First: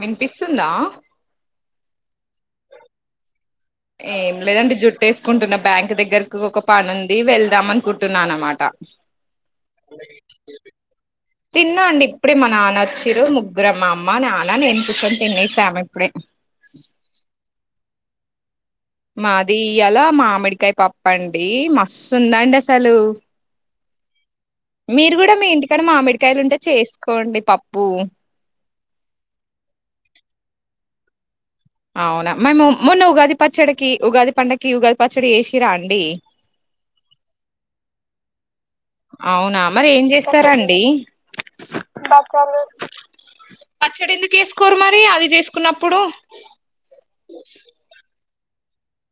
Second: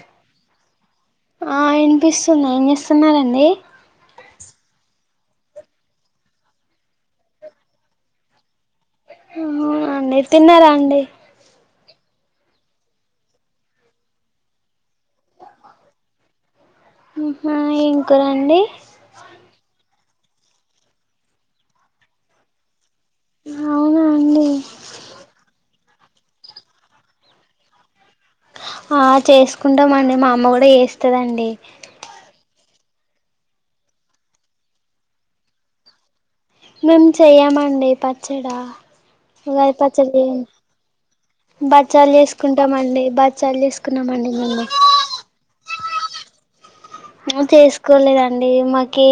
వినిపిస్తుందా వినిపిస్తున్నా ఏం చేస్సున్నారండి ఏం లేదండి జుట్టేసుకుంటున్న బ్యాంక్ దగ్గరకు ఒక పని ఉంది వెళ్దాం అనుకుంటున్నాను అనమాట అవునా అండి తిన్నారా అండి తిన్నాండి ఇప్పుడే మా నాన్న వచ్చిర్రు ముగ్గురం మా అమ్మ నాన్న నేన్ కూర్చొని తినేసామ్ ఇప్పుడే ఆహా ఏం కూరండి మాది ఇయాలా మామిడికాయ పప్పండి మస్తు ఉందండి అసలు అవునా అండి మీరు కూడా మీ ఇంటిక్ కానీ మామిడికాయలు ఉంటే చేసుకోండి పప్పు ఆ చేసుకుంటాం అండి మా అమ్మ కూడా వేస్తదండి అవునా మేము మొన్న ఉగాది పచ్చడికి ఉగాది పండక్కి ఉగాది పచ్చడి వేసిరా అండి మేము చెయ్యమండి పచ్చడ అవునా మరి ఏం చేస్తారండి, బచ్చాలు చేసుకుంటామండి బచ్చాలు పచ్చడి చేసుకున్నామండి ఎందుకు వేసుకోరు మరి అది చేసుకున్నప్పుడు. మో చేసుకోలేదండి మాకి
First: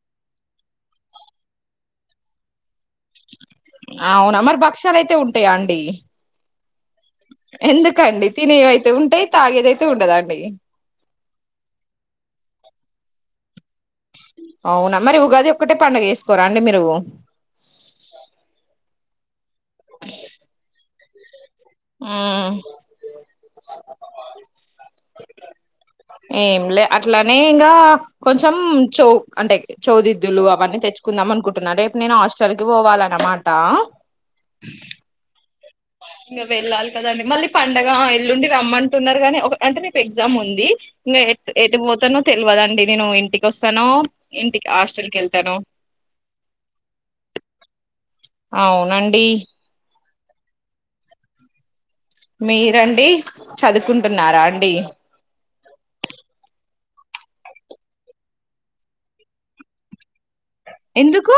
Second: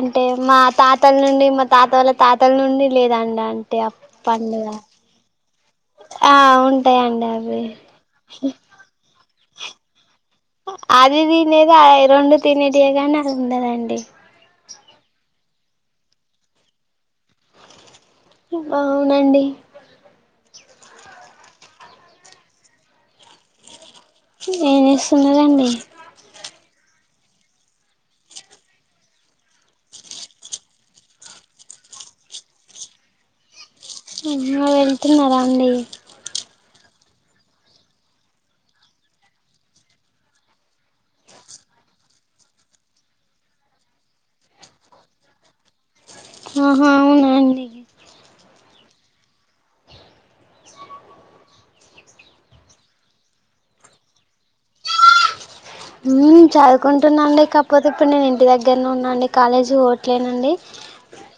అంటే మా తాతల నుండి మా తాత వాళ్ళ తాతల నుండి. లేదండి అంటే అవునా మరి అప్పండుగ భక్షాలు అయితే ఉంటాయా అండి ఆ ఉం ఎందుకండి తినే అయితే ఉంటయి తాగ్యదతే ఉండదను అది దినేది రెండు తినే తీేంగాగా రలుంందాడి అవున మరి ఉగాది ఒక్కటే పండుగ వేసుకోరా అండి మీరు అవునండి అ ఆ ఏం చేస్తున్నారు అండి ఏంలే అట్లానే ఇంకా కొంచెం చ అంటే చౌదిద్దులు అవన్నీ తెచ్చుకుందాం అనుకుంటున్నారు రేపుడు నేను హాస్టల్ కి పోవాల అన్నమాట అమా వెళ్తున్నారా అండి ఇంకా వెళ్ళాలి కదండి మళ్ళీ పండగ ఎల్లుండి రమ్మంటున్నారు కాగానీ ఒక అంటే నకు ఎగ్జామ్ ఉంది ఇంకా ఎది పోతానో తెలియదండి నేను ఇంటికి వస్తానో ఇంటికి హాస్టల్ కి వెళ్తాను ఆహా అవున అండి కుడి మీరండి చదువుకుంటున్నారా అండి చదువుకుంటున్నాం కాకపోతే ఇప్పుడు నేను ఇంటి దగ్గర ఉన్నాండి కాలేజీ ఓట్లేనండి ఎందుకు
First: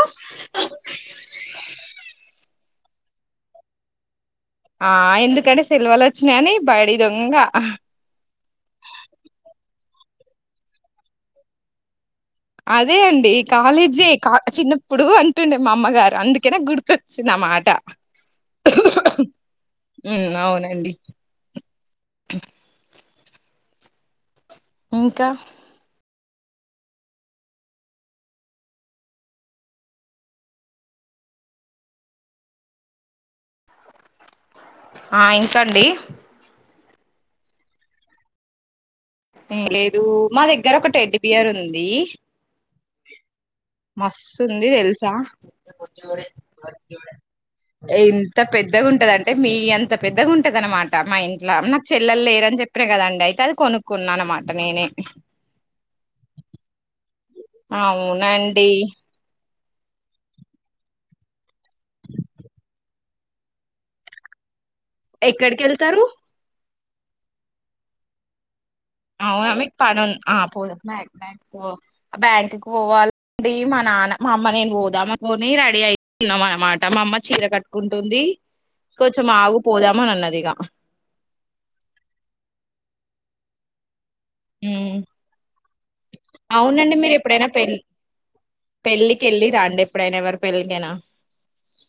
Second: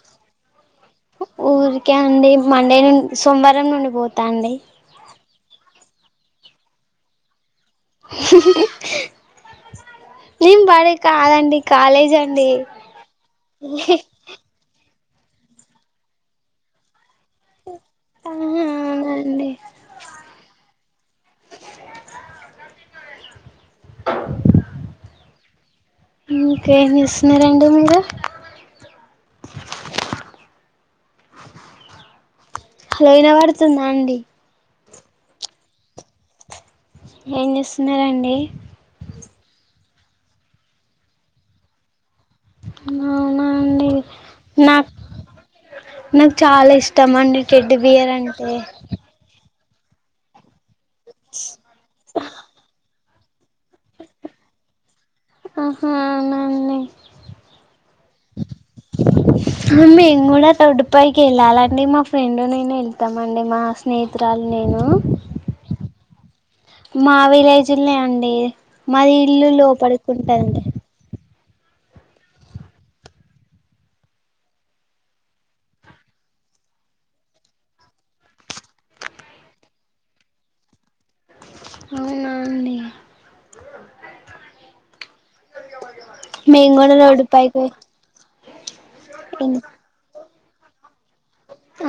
ఊరికే అండి మండే నుండి సోమవారం నుండి పోతు ఆ ఎందు ఇక్కడ సెల్వలు వచ్చినాయని బడి దొంగ నేను పాడే కాదండి కాలేజ్ అ అదే అండి కాలేజీ చిన్న ఇప్పుడు అంటుండే మా అమ్మగారు అందుకేనే గుర్తు సిని నా మాట ఆహా అవునండి అవునండి ఇంకా ఇంకేం చేస్తున్నారు రండి మీరు హలో యినా పడుతుందా అండి ఆ ఇంకాండి ఏం చేస్తున్నండి అ మా దగ్గర ఒక టెడ్ బియర్ ఉంది అవు మస్తుంది తెలుసా నాకు చాలా ఇష్టం అండి టెడ్డి బియర్ ఎంత అంటే పెద్దగా ఉంటదంటే మీ అంత పెద్దగా ఉంటది అనమాట మా ఇంట్లో నాకు చెల్ెలు లేరని చెప్పిన కదండి అయితే అది కొనుక్కున్నా అనమాట నేనే ఆహా అవునాండి అవునండి మేము కూడా తోడ్డుపైకి వెళ్ళాలిండి మా ఫ్రెండ్ నేను వెళ్తామండి మా స్నేహితురాలు నేను ఎక్కడికి ఏళ్తారు మా విలేజీల్నే అండి మాది ఇల్లు అవునా మీ పడు లోపలికి ఆ ఉంటదండి పోదాం మాక్ బ్యాక్ ఓ బ్యాంకుక్ పోవాలండి మా నాన్న మా అమ్మ నేను పోదాం అనుకోని రెడీ అయితున్నాం అనమాట మా అమ్మ చీర కట్టుకుంటుంది కొంచెం ఆగు పోదామని అన్నదిగ అవునా అండి హ్మ్ మేము అవునండి కూడా మీరు రోడ్డు ఎప్పుడైనా పె పైకి పెళ్ళికి ఏళ్ళిరాండి ఎప్పుడైనా ఎవర్ పెళ్లికేనా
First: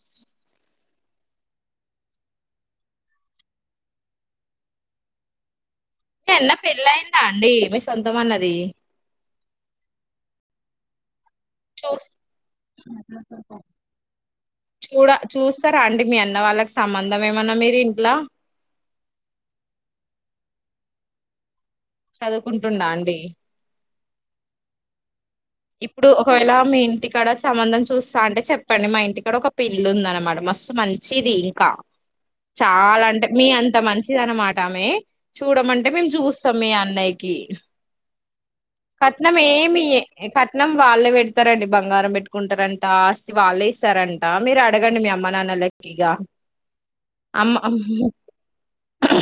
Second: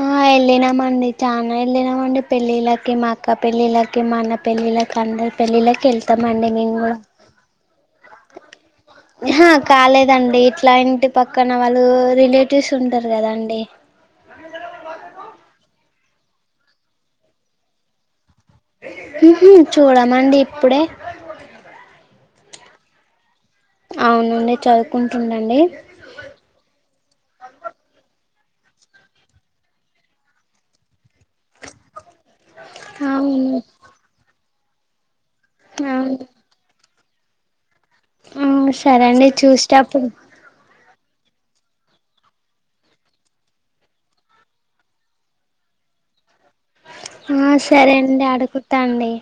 ఆ వెళ్ళినామండి చాలనా వెళ్ళినామండి పెళ్ళిళ్ళకి మా అక్క పెళ్ళిళ్లకి మా అన్న పెళ్ళిళ్ళకి అందరి పెళ్ళిళకి మీ అన్నా పెళ్లయిందా అండి మీస్ ఆహా కాలేదండి క్లైంట్ పక్కన వాళ్ళు చూస్ రిలేటివ్స్ ఉంటారు కదాండి చూడ చూస్తారా అండి మీ అన్న వాళ్ళకి సంబంధం ఏమన్నా మీరు ఇంట్లా ఉహ్మ్ చూడమండి ఇప్పుడే చాదువుకుంటుండా అండి అవునండి చదువుకుం ఇప్పుడు ఒకవేళ మీ ఇంటికాడ సంబంధం చూస్తా అంటే చెప్పండి మా ఇంటి కూడా ఒక పిల్లుందనమాట మస్తు మం చిది ఇంకా చాలా అంటే మీ అవును అంత మంచిది అన్నమా టమే చూడమంటే మేము అవును చూస్తాం మీ అన్నయ్య కి ఆ సరే అండి చూస్తప్పుడు మనం వాళ్ళే పెడతారండి బంగారం పెట్టుకుంటారంట అస్తి వాళ్ళే ఇస్తారంట మీరు అడగండి మీ అమ్మ నాన్నలకి ఇగ ఆ అమ్మ సరే అండి అడుగుతా అండి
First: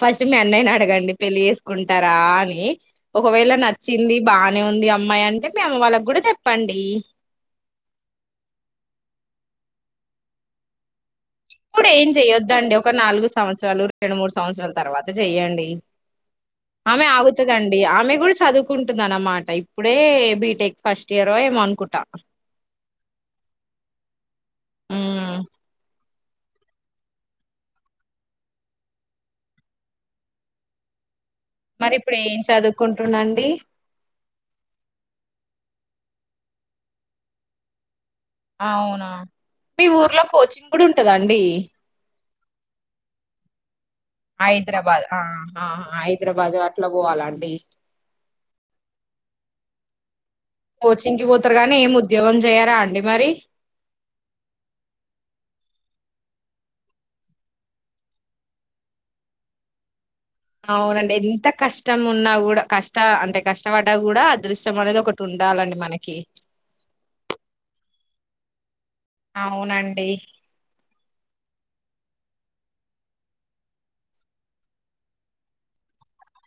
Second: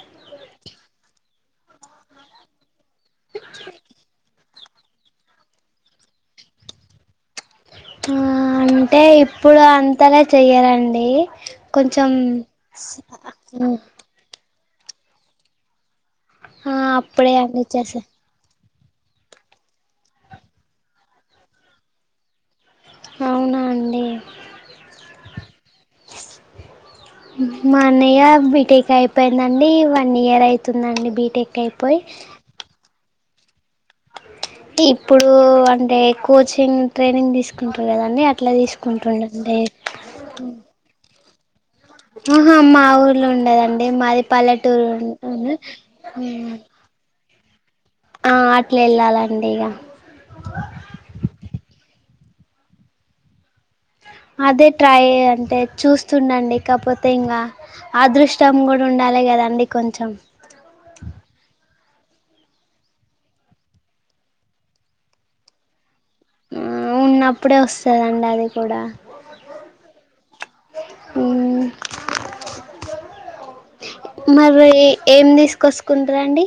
ఫస్ట్ మీ అన్నయ్యని అడగండి పెళ్ళి చేేసుకుంటరా అని ఒకవేళ నచ్చింది బా బానే ఉంది అమ్మాయి అంటే మీ అమ్మా వాళ్ళకి కూడా చెప్పండి హా అంటే ఏప్పుడు అంతలా చెయ్యారండి ఇప్పుడు ఏం చెయొద్దండి ఒక నాలుగు సంవత్సరాలు రెండు మూడు సంవత్సరాలు తర్వాత చెయ్యండి ఆ ఆమె అప్పుడే అండి ఆగుతుదండి చేసా ఆమె కూడా చదువు అనుకుంటున్నానమ్మ ఇప్పుడే బీటెక్ ఫస్ట్ ఇయర్ ఏమో అనుకుంటా అవునా అండి ఉమ్ మా అన్నయ్య బీటెక్ అయిపోయిందండి వన్ ఇయర్ అవుతుందండి బీటెక్ మరి అయిపోయి ఇప్పుడు ఏం చదువుకుంట టూనండి ఇప్పుడు అంటే కోచింగ్ ట్రైనింగ్ తీసుకుంటారు కదా అవునా మీ ఊర్లో కోచింగ్ కూడా ఉంటదా అండి ఆహా మా ఊర్లో ఉండదండి మాది పల్లెటూరు హైదరాబాద్ ఉంటుంది. ఆ హైదరాబాద్ అట్లా పోవాల ండి ఆ అట్లు వెళ్ళాలండి ఇగ కోచింగ్ కి పోతారు గానీ ఏం ఉద్యోగం చేయ్యారా అండి మరి అదే ట్రై అంటే చూస్తుండండి కాకపోతే ఇంకా అదృష్టం కూడా ఉండాలి కదండి కొంచెం అవునండి ఎంత కష్ట కష్టం ఉన్నా కూడా కష్ట అంటే కష్టపడ్డా కూడా అదృష్టం అనేది ఒకటి ఉండాలండి మన ఉమ్ ఉన్నప్పుడే వస్త చదవండి అది కూడా అవునండి మరి ఏం తీసుకొసుకుంటారు అండి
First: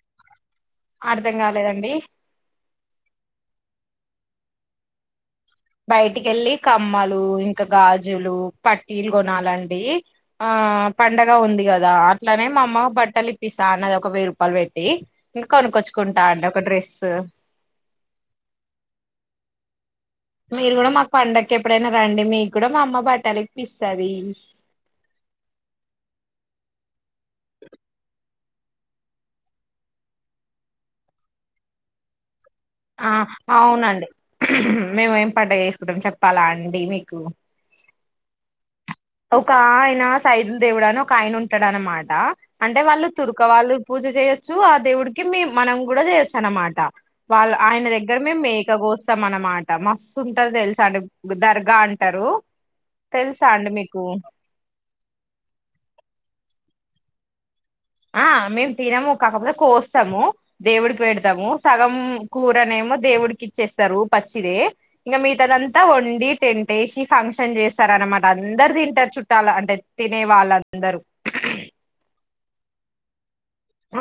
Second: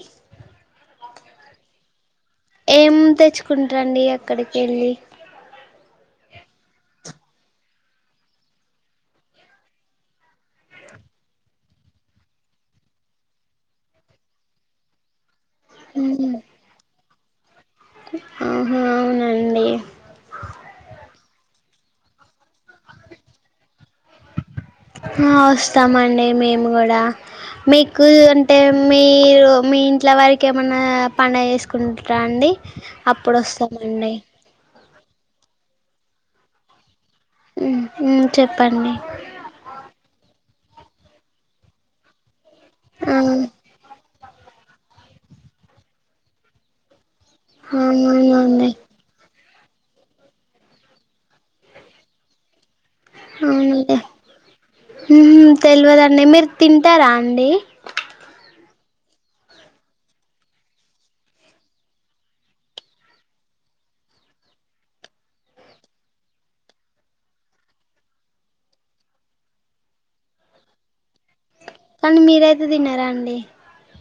అర్ధం కాలేదండి ఏం తెచ్చుకుంటారండి అక్కడికి వెళ్ళి బయటికి వెళ్ళి కమ్మలు ఇంకా గాజులు పట్టీలు కొనాలండి ఆ పండగ ఉంది కదా అట్లానే మా అమ్మ బట్టలు ఇప్పిస్తా అన్నది ఒక వెయ్యి రూపాయలు పెట్టి ఇంకా కొనుక్కొచ్చుకుంటా అండి ఒక డ్రెస్ ఆహా అవునండి మీరు కూడా మాకు పండుగకి ఎప్పుడైనా రండి మీ ఆ వస్తామండి మేము కూడా మీకు అంటే మీరు మీ ఇంట్లో వారికి ఏమన్నా పండుగ చేసుకుంటారా అండి ఆ అప్పుడు అవునండి వస్తామండి మేము ఏం పండగ చేసుకుంటాం చెప్పాలా అండి మీకు ఉమ్ ఉమ్ చెప్పండి ఒక ఆయన సైదులు దేవుడు అని ఒక ఆయన ఉంటాడు అన్నమాట అంటే వాళ్ళు తుర్కవాళ్ళు పూజ చేయొచ్చు ఆ దేవుడికి మీ మనం కూడా చేయొచ్చు అన్నమాట వాళ్ళ ఆయన దగ్గర మేము అవునండి మేక కోస్తాం అన్నమాట మస్తు ఉంటారు తెలుసా అండి దర్గా అంటారు తెల్స అండ్ మీ ఉహమ్ తెల్వదండి మీరు తింటరా అండి ఆ మేమ్ తినము కాకపోతే కోస్తాము దేవుడికి పెడతాము సగం కూరనేమో దేవుడికి ఇచ్చేస్తారు పచ్చిదే ఇంకా మీతనంతా వండి టెన్ వేసి ఫంక్షన్ చేస్తారనమాట అందరు తింటారు చుట్టాలు అంటే తినే వాళ్ళందరూ మీరయితే తినరా అండి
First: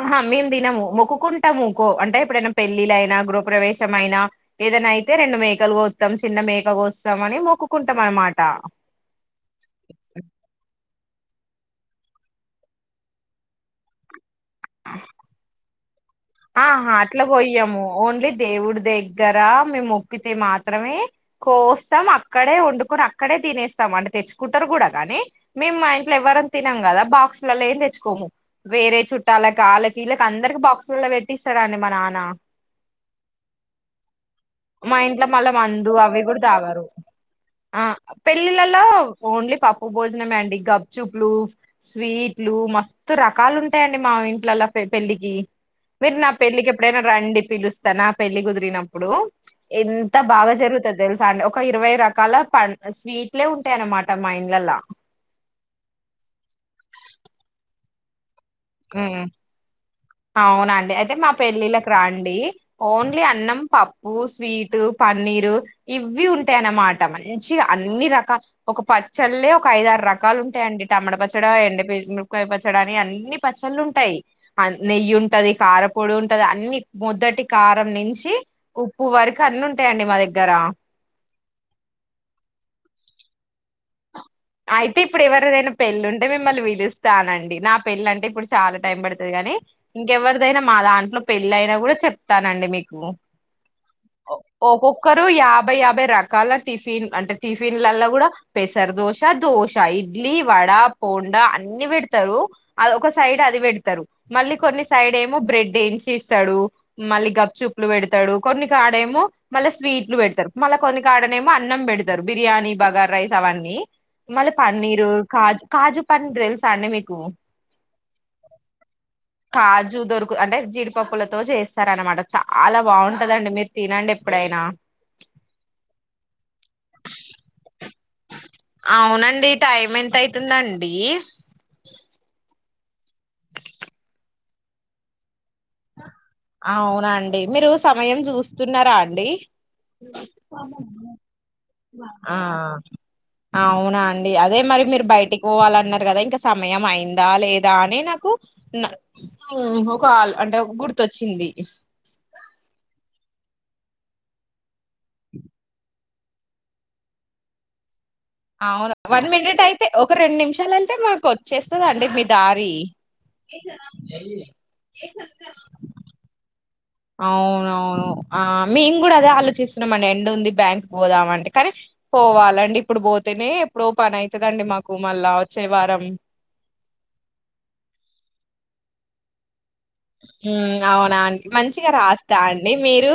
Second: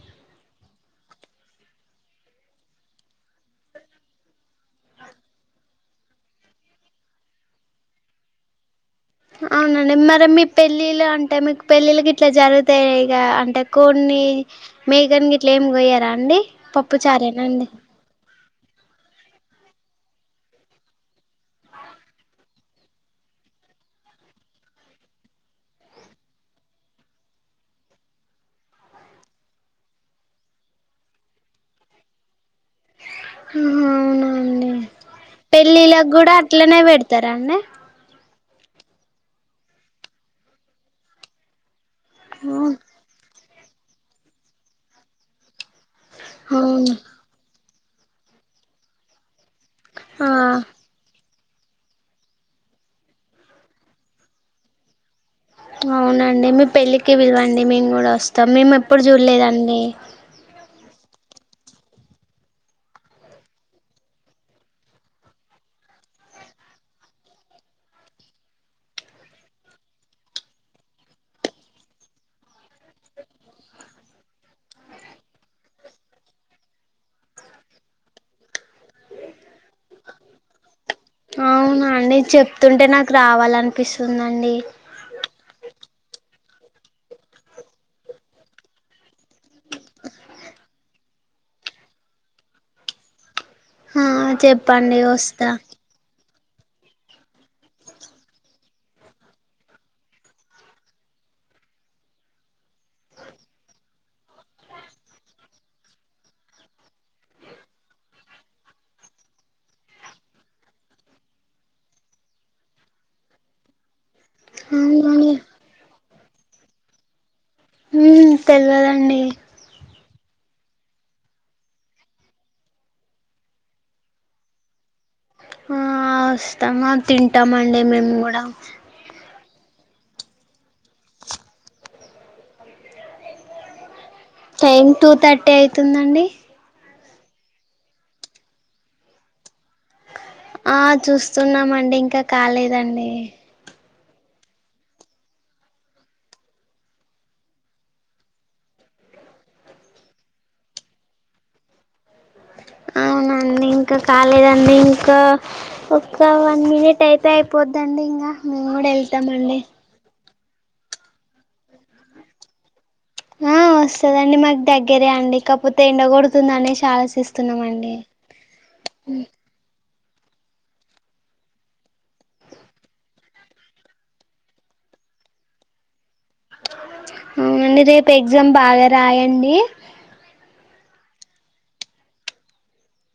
ఆహా మేమ్ తినము మొక్కుకుంటాము ఇకో అంటే ఎప్పుడైనా పెళ్ళిలయినా గృహప్రవేశ మయినా ఏదైనా అయితే రెండు మేకలు కోస్తాం చిన్న మేక కోస్తాం అని మొక్కుంటాం అనమాట అవునండి మరె మీ పెళ్ళిల అంటే మీకు పెళ్ళిలు గిట్ల జరుగుతాయి ఇక అంటే కోడ్న్ని మేకని ఇట్ల ఏమి కోయర ఆహా అట్లా గోయ్యము ఓన్లీ దేవుడి దగ్గర మేము మొక్కితే మాత్రమే కోస్తాం అక్కడే వండుకొని అక్కడే తినేస్తాము అంటే తెచ్చుకుంటారు కూడ కానీ మేము మా ఇంట్లో ఎవ్వరం తినం గదా బాక్సులలోం తెచ్చుకోము వేరే చుట్టాలకుళ్ళకిీళకి అందరికి బాక్సులలో పట్టిస్తాడండి మా నాన్న ఉహు అవున మా ఇంట్లో మళ్ళా మందు అవి కూడ అట్లనే తాగరు పెడతారా అండి ఆ పెళ్ళిలల్లో ఓన్లీ పప్పు భోజనమే అండి గబ్ చూప్ లు స్వీట్లు మస్త్ రా రకాలు ఉంటాయండి మా ఇంట్లల్లో పెళ్లిికి మీరు నా పెళ్లిికి అవును ఎప్పుడైన రండి పిలుస్ స్తాన్ నా పెళ్ళి కుదిరినప్పుడు ఎంత ఆ బాగ జరుతది తెల సార్కె ఒక ఇరవై రకాల పం స్వీట్లే ఉంటాయన్నమాట మా ఇండ్లలా అవునండి మీ పెళ్ళికి పిలవండి మీ కూడా వస్ మేము ఎప్పుడు ఉమ్ చూడ్లేదండి పెళ్ళిలకు రాండి ఓన్లీ అన్నం పప్పు స్వీటు పన్నీరు ఇవ్వి ఉంటాయనమాట మంచి గ అన్ని రకా ఒక పచ్చళ్లే ఒక ఐద ఆరు రకాలు ఉంటాయండి టమడ పచ్చడి ఎండిమిరపకాయ పచ్చడి అని అన్ని పచ్చళ్ళు ఉంటాయి నెయ్యి ఉంటది కారపొడి ఉంటది అన్ని మొదటి కారం నుంచి ఉప్పు వరకు అన్ని ఉంటాయండి మా దగ్గర అవునా అండి చెప్తుంటే నాకు రావాలనిపిస్తుంది అయితే ఇప్పుడె ఎవరిదైన పెళ్ళి ఉంటే మ మ్ మిమ్మల్ని పిలుస్తానండి నా పెళ్ళి అంటే ఇప్పుడు చాలా టైం పడుతది కానీ ఇంకెవరిదైనా మా దాంట్లో పెళ్ళి అయినా కూడా చెప్తానండి మీకు ఆ చెప్పండి ఒక్కొక్కరు వస్తా యాభై యాభై రక్ రకాల టిఫిన్ అంటే టిఫిన్లల్లా కూడ పెసర్ దోష దోశ ఇడ్లీ వడ పొండా అన్ని పెడతారు ఒక సైడ్ అది పెడతారు మళ్ళీ కొన్ని సైడ్ ఏమో బ్రెడ్ వేంచి ఇస్తాడు మళ్ళీ గప్ చూప్లు పెడతాడు కొన్ని కాడేమో మళ్ళ స్వీట్లు పెడతారు మళ్ళా కొన్ని కాడ ఏమో అన్నం పెడతారు బిర్యానీ బగార్ రైస్ అవన్నీ మళ్ళ పన్నీరు అవునండి కాజు కాజు పన్నీర్ తెల్స అండి మీకు తెల్వదండి చూదొరుకు అంటే జీడిపప్పులతో చేస్తారనమాట చాల బాగుంటదండి మీరు తినండి ఎప్పుడైనా అ వస్తామ తింటామం అండి మేము కూడ టైమ్ ఎంత అయితుందండి టైం టూ థర్ ట్టి అయితుందండి అండి మీరు సమయం చూస్తున్నారా అండి ఆ చూస్తున్నామండి ఇంకా కాలేదండి డి అదే మరి మీరు బయటికి పోవాలన్నారు కదా ఇంకా సమయం అయిందా లేదా అని నాకు ఉమ్ ఒక ఆల్ అంటే గుర్తొచ్చింది ఆ అవునండి ఇంకా కాలేదండి ఇంకా ఒక వన్ మినిట్ అయితే అయిపోద్దండి ఇం అవును వన్ మినిట్ అయితే ఒక రెండు నిమి నిమిషాలంటే మాకు వచ్చేస్తుందండి మీ దారి ఆ వస్తుదండి మాకు దగ్గరే అండి కాపోతే ఎండ కొడుతుంది అనేస్ అవునవును ఆ మేం కూడా అదే ఆలోచిస్ న్నమండి ఎండుంది బ్యాంక్ పోదామంటే కానీ పోవాలండి ఇప్పుడు పోతేనే ఎప్పుడో పని అయితదండి మాకు మళ్ళా వచ్చే వారం అవునండి రేపు ఎగ్జామ్ బాగా రాయండి మ్ అవునా అండి మంచిగా రాస్తా అండి మీరు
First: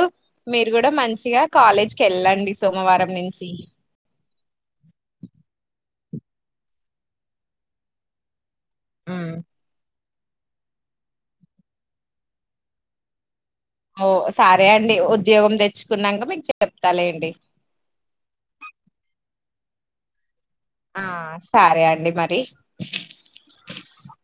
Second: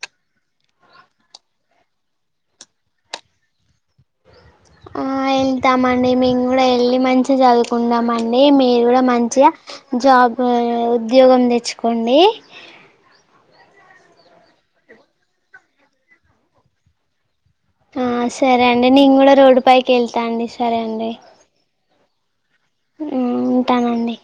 మీరు కూడా మంచిగా కాలేజ్కి వెళ్ళండి సోమవారం నుంచి ఆ వెళ్తామండి మేము కూడా వెళ్ళి మంచిగా చదువుకుంటామండి మీరు కూడా హ్మ్. మంచిగా జాబ్ ఉద్యోగం తెచ్చుకోండి ఓ సరే అండి ఉద్యోగం తెచ్చుకునంక మీకు చెప్తాలెండి ఆ సరే అండి నెను కూడా రోడ్డు పైకి వెళ్తా అండి ఆ సరే అండి మర్ రి ఉమ్ ఉంటానండి